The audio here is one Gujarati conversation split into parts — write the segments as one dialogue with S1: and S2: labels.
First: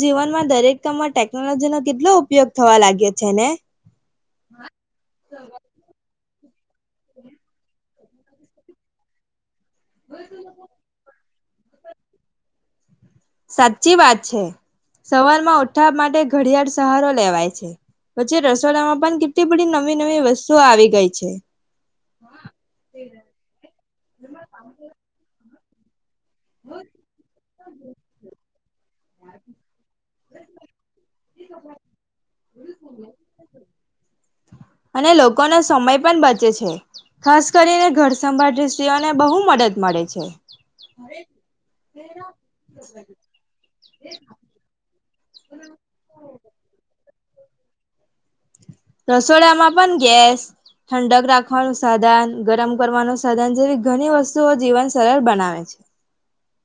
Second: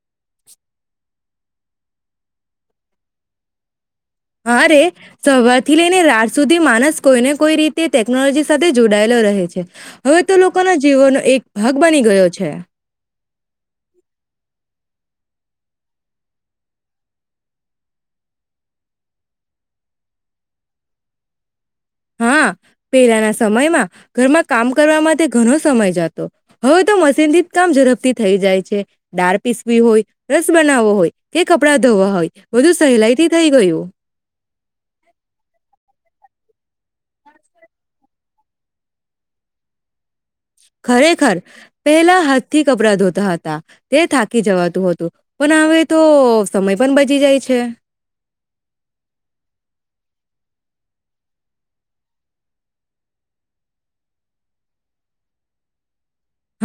S1: જીવનમાં દરેક કામમાં ટેક ટેક્નોલોજી નો કેટલો ઉપયોગ થવા લાગે છેને.
S2: હારે સવાર થી લઈને રાત સુધી માણસ કોઈને કોઈ રીતે ટેકનોલોજી સાથે જોડાયેલો રહે છે. હવે તો લોકોના જીવનનો એક ભાગ બની ગયો છે.
S1: સાચી વાત છે સવારમાં ઉઠા માટે ઘડિયાળ સહારો લેવાય છે પે રસોડામાં પણ કેટલી બધી નવી નવી વસ્તુઓ આવી ગઈ છે.
S2: હા પેલાના સમયમાં ઘરમાં કામ કરવા માટે ઘણ સમય જત હવે તો મશીન થી જ કામ ઝડપથી થઈ જાય. દાળ પીસવી હોય રસ બનાવવો હોય કે કપડા ધોવા હોય બુ સહેલાઈથી થઈ ગયું.
S1: અને લોકોનો સમય પણ બચે છે. ખાસ કરીને ઘરસંભાળ સ્ત્રીઓને બહુ મદદ મળે છે.
S2: ખરેખર પેલા હાથથી કપડાં ધોતા હતા તે થાકી જવાતું હતું પણ હવે તો સમય પણ બચી જાય છે.
S1: રસોડામાં પણ ગેસ ઠંડક રાખવાનું સાધન ગરમ કરવાનું સાધન જેવી ઘણી વસ્તુઓ જીવન સરળ બનાવે છે.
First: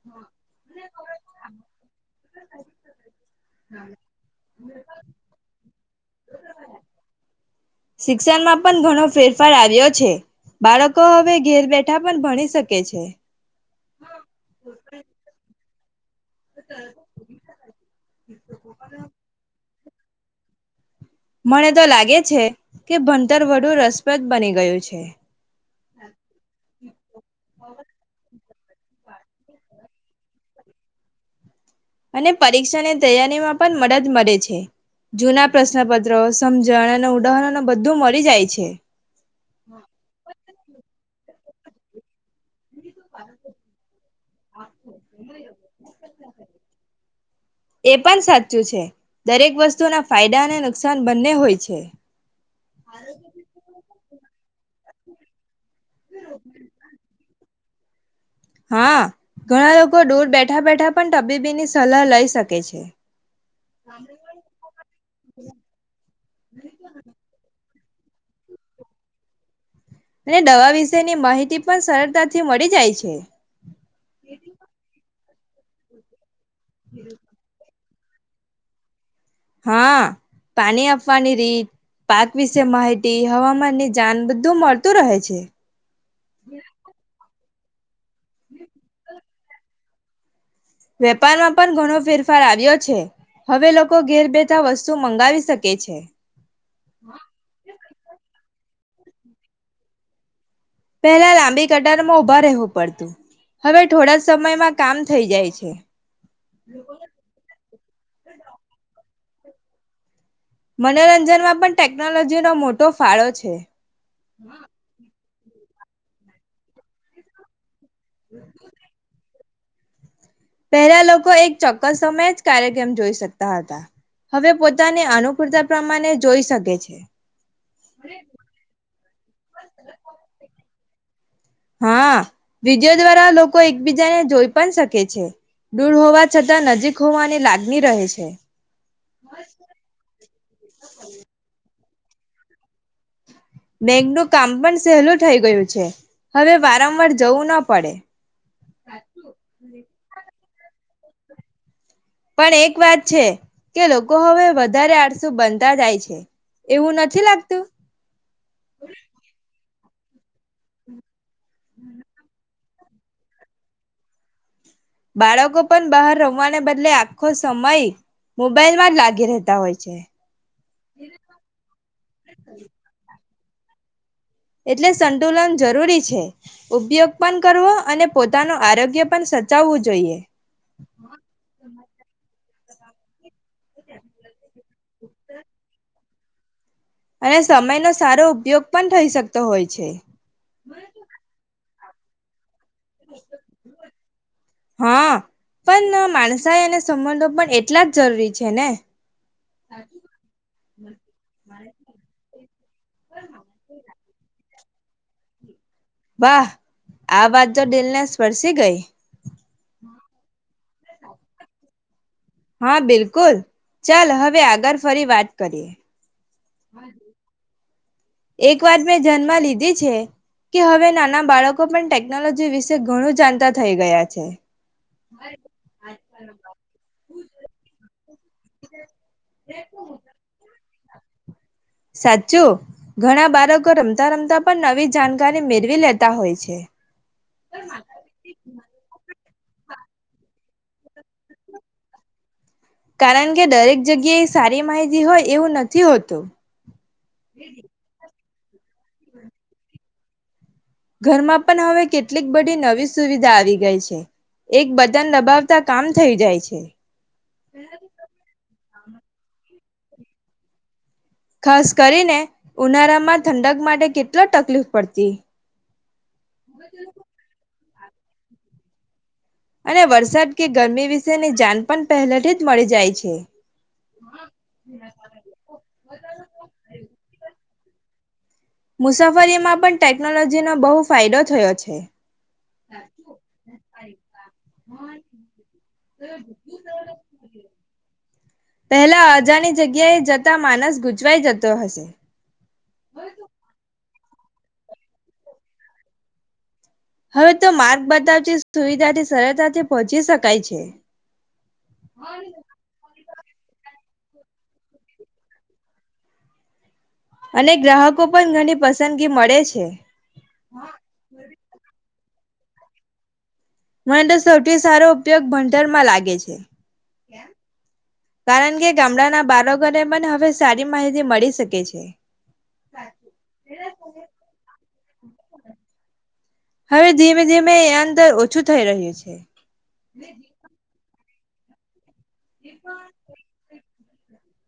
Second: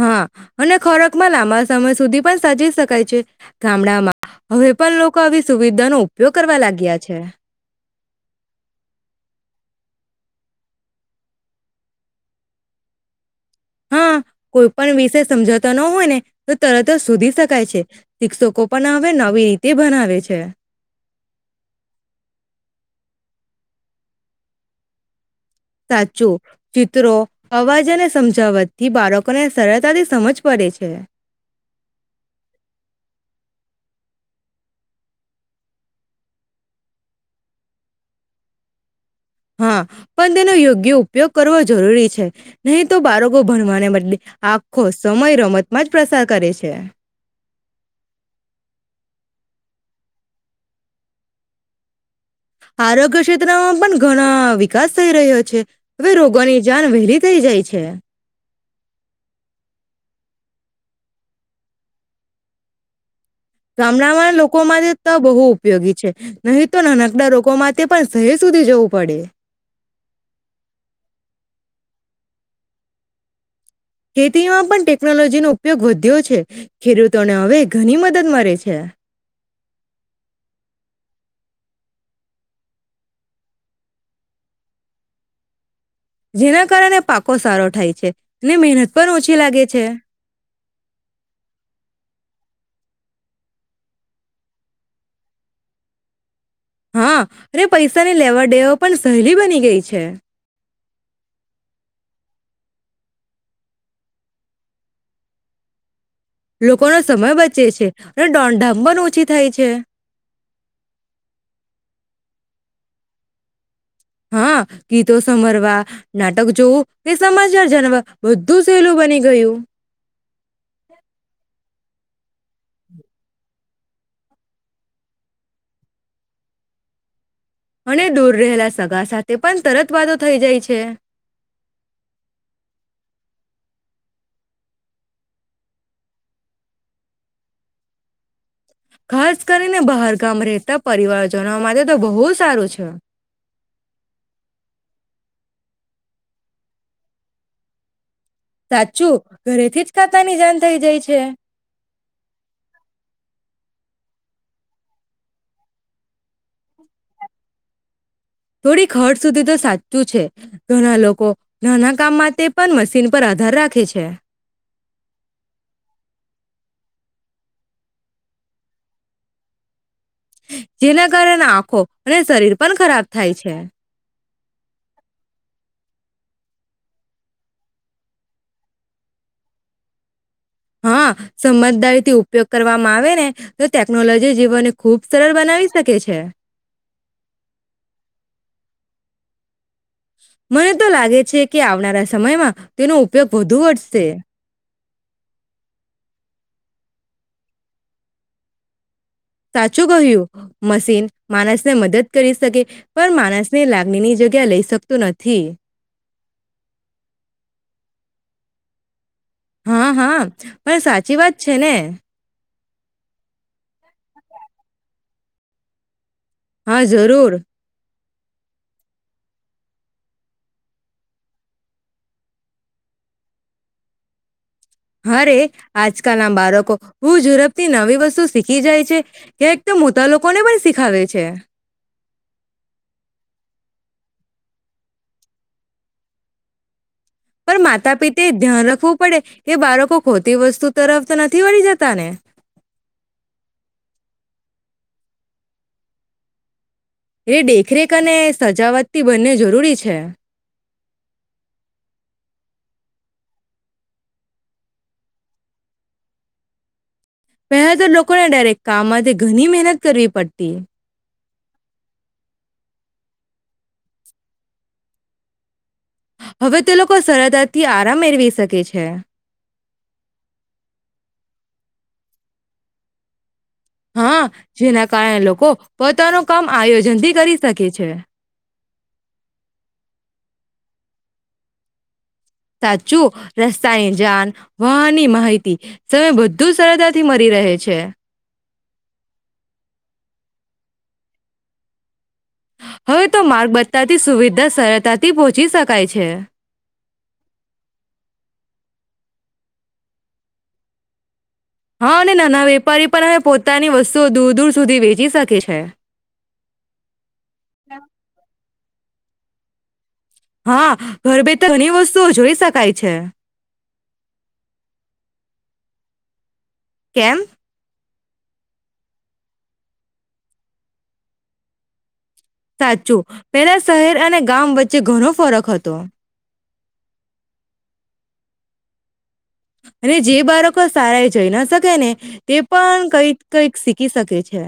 S2: હા અને ખોરાકમાં લાંબા સમય સુધી પણ સાજી શકાય છે. ગામડામાં હવે પણ લોકો આવી સુવિધાનો બયો કરવા લાગ્યા છે.
S1: શિક્ષણમાં પણ ઘણો ફેરફાર આવ્યો છે બાળકો હવે ઘેર બેઠા પણ ભણી શકે છે.
S2: હા કોઈ પણ વિષ સમજ ત ન હોય ને તો તરત જ શોધી શકાય છે શિક્ષકો પણ હવે નવી ર તે બનાવે છે.
S1: મને તો લાગે છે કે ભણતર વડું રસપ્રદ બની ગયું છે.
S2: સાચું ચિત્રો અવાજને સમજાવત થી બાળકોને સરળતાથી સમજ પડે છે
S1: અને પરીક્ષાની તૈયારીમાં પણ મદદ મળે છે જૂના પ્રશ્નપત્રો સમજણ અને ઉદાહરણ ન બધું મળી જાય છે.
S2: હા પણ તેનો યોગ્ય ઉપ ઉપયોગ કરવો જરૂરી છે. નહી તો બાળકો ભણવાને બદલે આખો સમય રમતમાં જ પ્રસાર કરે છે.
S1: ના ફાયદા અને નુકસાન બંને હોય છે.
S2: આરોગ્ય ક્ષેત્રમાં બ ઘણા વિકાસ થઈ રહ્યો છે. હવે રોગોની જાન વહેલી થઈ જાય છે. છે.
S1: હા ઘણા લોકો દૂર બેઠા બેઠા પણ તબીબીની સલાહ લઈ શકે છે.
S2: ગામડામાં લોકો માટે તો બહુ ઉપયોગી છે નહી તો નાનકડા લોકોમાં તે પણ શહેર સુધી જવું પડે.
S1: અને દવા વિશેની માહિતી પણ સરળતાથી મળી જાય છે.
S2: ખેતીમાં પણ ટેકનોલોજી નો ઉપયોગ વધ્યો છે. ખીરું તને હવે ઘણી મદદ માે છે
S1: હા પાણી આપવાની રીત પાક વિશે માહિતી હવામાન ની જાન બધું મળતું રહે છે
S2: જેના કારણે પાકો સારો થાય છે એટલે મહેનત પર ઓ શ લાગે છે
S1: વેપારમાં પણ ઘણો ફેરફાર આવ્યો છે હવે લોકો ઘેર બેઠા વસ્તુ મંગાવી શકે છે.
S2: હા અને પૈસા નની લેવા દેવ. પણ સહેલી બની ગઈ છે.
S1: પેલા લાંબી કટારમાં ઉભા રહેવું પડતું હવે થોડા સમયમાં કામ થઈ જાય છે.
S2: લોકોનોો સમય બચે છે અને દોંઢામ પણ ઓછી. થાય છે.
S1: મનોરંજનમાં પણ ટેકનોલોજી નો મોટો ફાળો છે.
S2: હા ગી તો સમરવા. નાટક જોવ એ સમાચાર જણવાર. બધું સહેલું બની ગયું.
S1: સમય જ કાર્યક્રમ જોઈ શકતા હતા હવે પોતાની અનુકૂળતા પ્રમાણે જોઈ શકે છે.
S2: અને દૂર રહેલા સગા સાથે પણ તરત વાતોો થઈ જાય છે.
S1: હા વિીજયો દ્વારા લોકો એકબીજાને જોઈ પણ શકે છે દૂર હોવા છતાં નજીક હોવાની લાગણી રહે છે.
S2: ખાસ કરીને બહાર ગામ રહેતા પરિવારજનો માટે. તો બહુ સારું છે.
S1: બેંકનું કામ પણ સહેલું થઈ ગયું છે હવે વારંવાર જવું ના પડે.
S2: સાચું ઘરેથી જ કાતા ની જાન થઈ જાય છે. છે.
S1: પણ એક વાત છે કે લોકો હવે વધારે આરસુ બનતા જાય છે એવું નથી લાગતું.
S2: થોડી હર્ટ સુધી તો સાચી. શું છે ઘણા લોકો. નાના કામમાં તે. પણ મશીન પર આધાર રાખે છે.
S1: બાળકો પણ બહાર રમવાને બદલે આખો સમય મોબાઈલમાં જ લાગી રહેતા હોય છે.
S2: જેના કારણે આંખો અને શરીર પણ ખરાબ થાય છે. હ [unintelligible]
S1: એટલે સંતુલન જરૂરી છે ઉપયોગ પણ કરવો અને પોતાનું આરોગ્ય પણ સચાવવું જોઈએ.
S2: હા સમજદારી થી ઉપયોગ કરવામાં આવે ને. તો ટેકનોલોજી જીવન. ખુબ સરળ બનાવી શકે છે.
S1: અને સમય નો સારો ઉપયોગ પણ થઈ શકતો હોય છે
S2: મને તો લાગે છે કે આવનારા સમયમાં તેનો ઉપયોગ વધુ વધશે.
S1: હા પણ માણસાએ અને સંબંધો પણ એટલા જ જરૂરી છે ને.
S2: સાચું કહ્યું મશીન માણસને મદદ કરી શકે પણ માણસની લાગણીની જગ્યા લઈ શકે તું નથી.
S1: વાહ આ વાત જો દિલ ને સ્પર્શી ગઈ.
S2: હા હા પણ સાચી વાત છે ને.
S1: હા બિલકુલ ચાલ હવે આગળ ફરી વાત કરીએ.
S2: હા જરૂર.
S1: એક વાત મેં ધય્નમાં લીધી છે કે હવે નાના બાળકો પણ ટેકનોલોજી વિશે ઘણું જાણતા થઈ ગયા છે.
S2: હા રે આજકાલ ના બાળકો હું ઝડપ થી નવી વસ્તુ. શીખી જાય છે કે એકદમ મોટા લોકોને પણ શીખાવે છે.
S1: સાચું ઘણા બાળકો રમતા રમતા પણ નવી જાણકારી મેળવી લેતા હોય છે.
S2: પણ માતા પિતે ધ્યાન રાખવું પડે. એ બાળકો ખોટી વસ્તુ તરફ તો નથી વળી જતા ને.
S1: કારણ કે દરેક જગ્યા એ સારી માહિતી હોય એવું નથી હોતું.
S2: એ દેખરેખ અને. સજાવટથી બંને જરૂરી છે.
S1: ઘરમાં પણ હવે કેટલીક બધી નવી સુવિધા આવી ગઈ છે એક બટન દબાવતા કામ થઈ જાય છે.
S2: બે હજર લોકો ને ડાયરેક્ટ. કામમાં ઘણી મહેનત કરવી પડતી.
S1: ખાસ કરીને ઉનાળામાં ઠંડક માટે કેટલા તકલીફ પડતી.
S2: હવે તે લોકો સરદ થી આરામ મેળવી શકે છે.
S1: અને વરસાદ કે ગરમી વિશેની જણ પણ પહેલે થી જ મળી જાય છે.
S2: હા જેના કારણે લોકો પોતાનું કામ આયોજન થી કરી. તકે છે.
S1: મુસાફરીમાં પણ ટેકનોલોજીનો બહુ ફાયદો થયો છે.
S2: સાચું રસ્તાની જાન વાહનની માહિતી સમય બધું સરળતાથી મળી રહે છે.
S1: પહેલા અજાણી જગ્યાએ જતા માનસ ગૂચવાઈ જતો હશે.
S2: હવે તો માર્ગ બ તથી સુવિધા સરળતાથી પહોંચી શકાય છે.
S1: હવે તો માર્ગ બતાવતી સુવિધાથી સરળતાથી પહોંચી શકાય છે.
S2: હા અને નાના વેપારી પણ હવે પોતાની વસ્તુઓ દૂર દૂર સુધી વેચી શકે છે.
S1: અને ગ્રાહકો પણ ઘણી પસંદ પસંદગી મળે છે.
S2: હા ઘર બેઠ ઘણી વસ્તુ શું જોઈ શકાય છે.
S1: મને તો સૌથી સારો ઉપયોગ ભંડરમાં લાગે છે.
S2: કેમ?
S1: કારણ કે ગામડાના બાળકોને પણ હવે સારી માહિતી મળી શકે છે.
S2: સાચું પેલા શહેર અને ગામ વચ્ચે ઘણો ફરક હતો.
S1: હવે ધીમે ધીમે એ અંદર ઓછું થઈ રહ્યું છે.
S2: અને જે બાળકો સારા એ જઈ ના શકે ને તે પણ કઈક કઈક શી ક શકે છે.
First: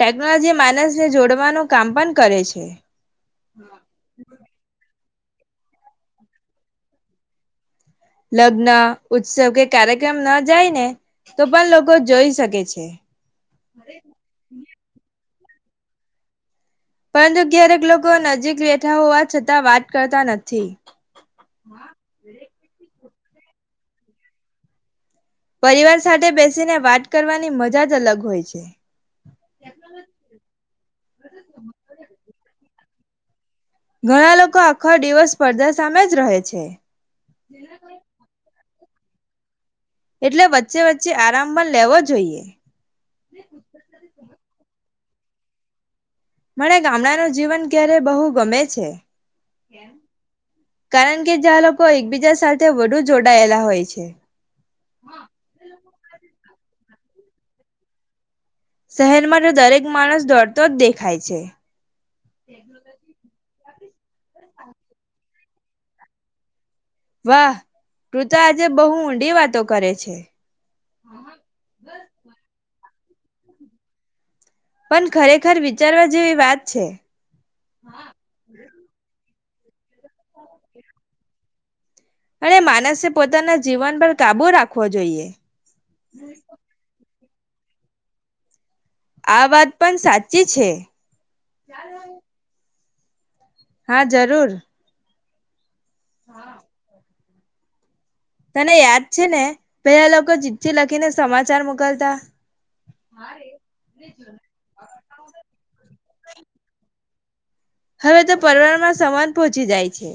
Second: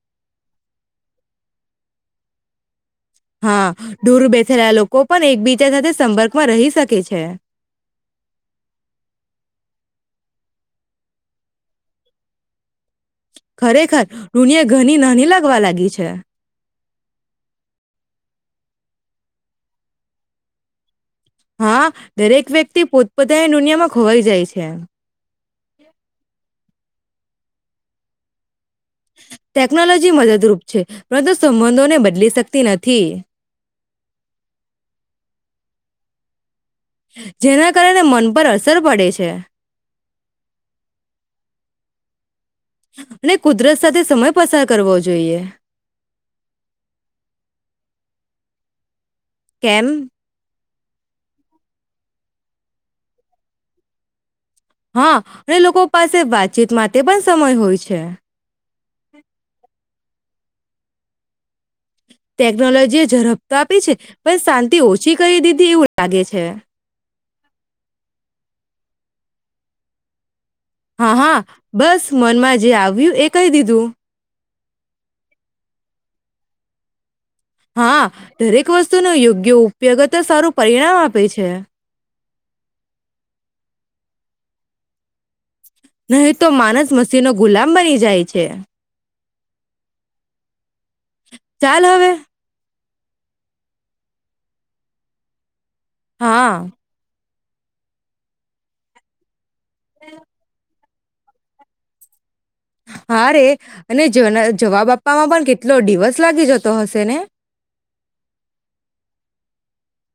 S1: ટેકનોલોજી માનસને જોડવાનું કામ પણ કરે છે.
S2: હા ડૂર બેઠ રહ લોકો કો પણ એકબીજા સાથે સંપર્કમાં રહી શકે છે.
S1: લગ્ન ઉત્સવ કે કાર્યક્રમ ના જાય ને તો પણ લોકો જોઈ શકે છે.
S2: ખરેખર દુનીયા ઘની નાની લાગ લાગી છે.
S1: પરંતુ ક્યારેક લોકો નજીક બેઠા હોવા છતાં વાત કરતા નથી.
S2: હા દરેક વ્યક્તિ પો બધા એ દુનિયામાં ખોવાઈ જાય છે.
S1: પરિવાર સાથે બેસીને વાત કરવાની મજા જ અલગ હોય છે.
S2: ટેકનોલોજી મદદરૂપ છે પરંતુ સંબંધોને બદલી શકતી નથી. થે
S1: ઘણા લોકો આખા દિવસ સ્પર્ધા સામે જ રહે છે.
S2: જેના કારણે મન પર સર પડે છે
S1: એટલે વચ્ચે વચ્ચે આરામ પણ લેવો જોઈએ
S2: અને કુદરત સાથે સમય પસાર કરવો જોઈએ
S1: મને ગામડા ન જીવન ક્યારે બહું ગમે છે
S2: કેમ
S1: કારણ કે જ્યાં લોકો એકબીજા સાથે વધુ જોડાયેલા હોય છે
S2: હા ને લોકો પાસે વાતચીત માટે પણ સમય હોય છે
S1: શહેર મા તો દરેક માણસ દોરતો જ દેખાય છે
S2: ટેકનોલોજી ઝડપ તો આપી છે પણ શાંતિ ઓછી કરી દીધી એવું લાગે છે.
S1: વાહ તું તો આજે બહુ ઊંડી વાતો કરે છે.
S2: હા હા બસ મનમાં જે આવ. આવ્યું એ કહી દીધું.
S1: પણ ખરેખર વિચારવા જેવી વાત છે.
S2: હા દરેક વસ્તુ ન યોગ્ય. ઉપયોગ તો સારું પરિણામ આપે છે.
S1: અને માનસે પોતાના જીવન પર કાબુ રાખવો જોઈએ.
S2: નહી તો માનસ મસ નો ગુલામ બની જાય છે.
S1: આ વાત પણ સાચી છે.
S2: ચાલ હવે.
S1: હા જરૂર.
S2: હા.
S1: તને યાદ છે ને. પેલા લોકો [unintelligible] લ. કીને સમાચાર મોકલતા.
S2: હા રે અને જ જવાબ આપવામાં પણ કેટલો દિવસ લાગી જતો હશે ને.
S1: હવે તો પરવારમાં સમાન પહોંચી જાય છે.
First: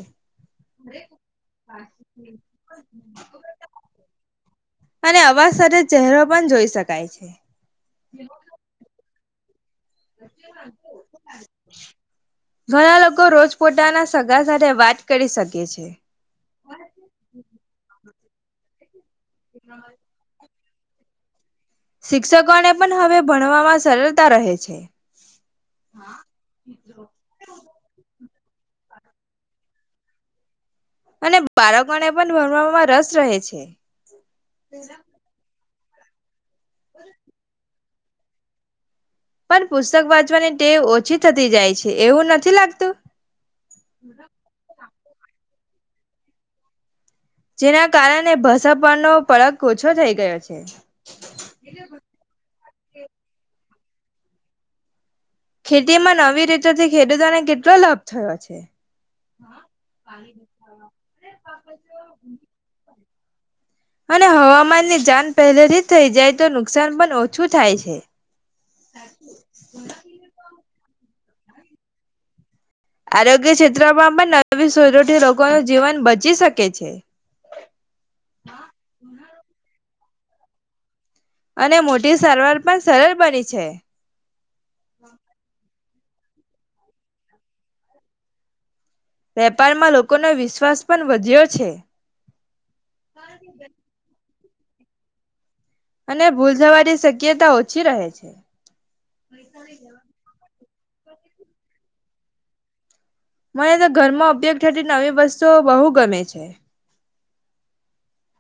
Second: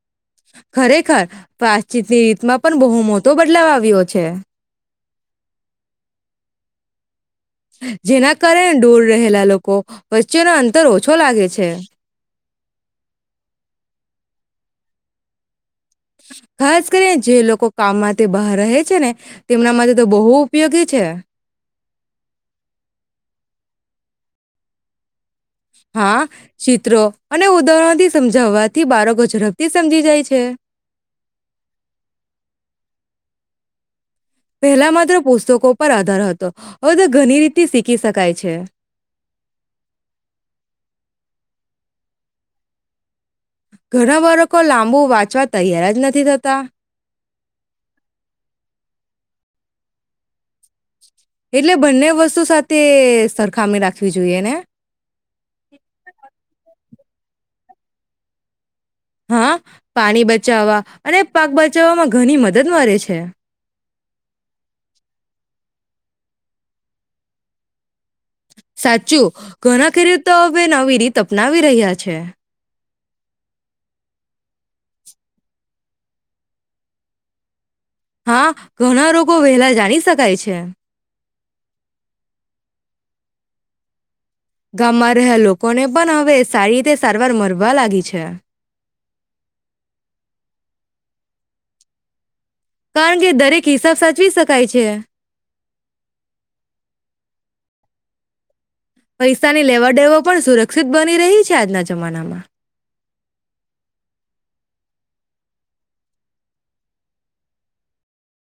S2: ખરેખર વાતચીતની રીતમાં પણ બહુ મોટો બદલાવ આવ્યો છે
S1: અને અવાજ સાથે ચહેરો પણ જોઈ શકાય છે
S2: જેના કારણે ડોર રહેલા લોકો. વચ્ચેનો અંતર ઓછો લાગે છે
S1: ઘણા લોકો રોજપોતાના સ સાથે વાત કરી શકીએ છીએ.
S2: ખાસ કરી જે લોકો કામમાં તે બહાર રહે છે ને. તેમના માટે તો બહુ ઉપયોગી છે.
S1: શિક્ષકોને પણ હવે ભણવામાં સરળતા રહે છે.
S2: હા ચીત્રો અને ઉદાહરણથી સમજાવવાથી બાળકો ઝડપથી સમજી જાય છે
S1: અને બાળકોને પણ ભરવામાં રસ રહે છે.
S2: પેલા માત્ર પુસ્તકો પર આધારત તો હ તો ઘણી રીતે તિ શીખી શકાય છે.
S1: પણ પુસ્તક વાંચવાની ટેવ ઓછી થતી જાય છે એવું નથી લાગતું.
S2: ઘણા બાળકો લાંબુ વાંચવા તૈયાર જ નથી થતા.
S1: જેના કારણે ભસપનો પડક ઓછો થઈ ગયો છે.
S2: એટલે બંને વસ્તુ સાથે તે સરખામી રાખવી જોઈએ ને
S1: ખેતી માં નવી રીતો થી. ખેડૂતોને કેટલો લાભ થયો છે.
S2: હા પાણી બચાવવા અને પાક બચાવવામાં ઘણી મદદ મળે છે
S1: અને હવામાનની જાન પહેલેથી. થઈ જાય તો નુકસાન પણ ઓછું થાય છે.
S2: સાચું ઘણા ખેરુતો તો હવે નવી. ડી અપનાવી રહ્યા છે.
S1: આરોગ્ય ક્ષેત્રમાં પણ નવી સુરૂઠી રોગો ન જીવન બચી શકે છે.
S2: હા ઘણા રોગો વહેલા જાણીશ. શકાય છે.
S1: અને મોટી સારવાર પણ સરળ બની છે.
S2: ગામમાં રહ લોકો. કોને પણ હવે સારી રીતે સારવાર મળરવા લાગી છે.
S1: વેપારમાં લોકોનો વિશ્વાસ પણ વધ્યો છે.
S2: કારણ કે દરેક હિસાબ સાચવી સ. કાય છે.
S1: અને ભૂલ જવાની શક્યતા ઓછી રહે છે.
S2: પૈસાની લેવા દેવો પણ સુર સુરક્ષિત બની રહી છે આજના જમાનામાં.
S1: મને તો ઘરમાં ઉપયોગ થતી નવી વસ્તુઓ બહુ ગમે છે.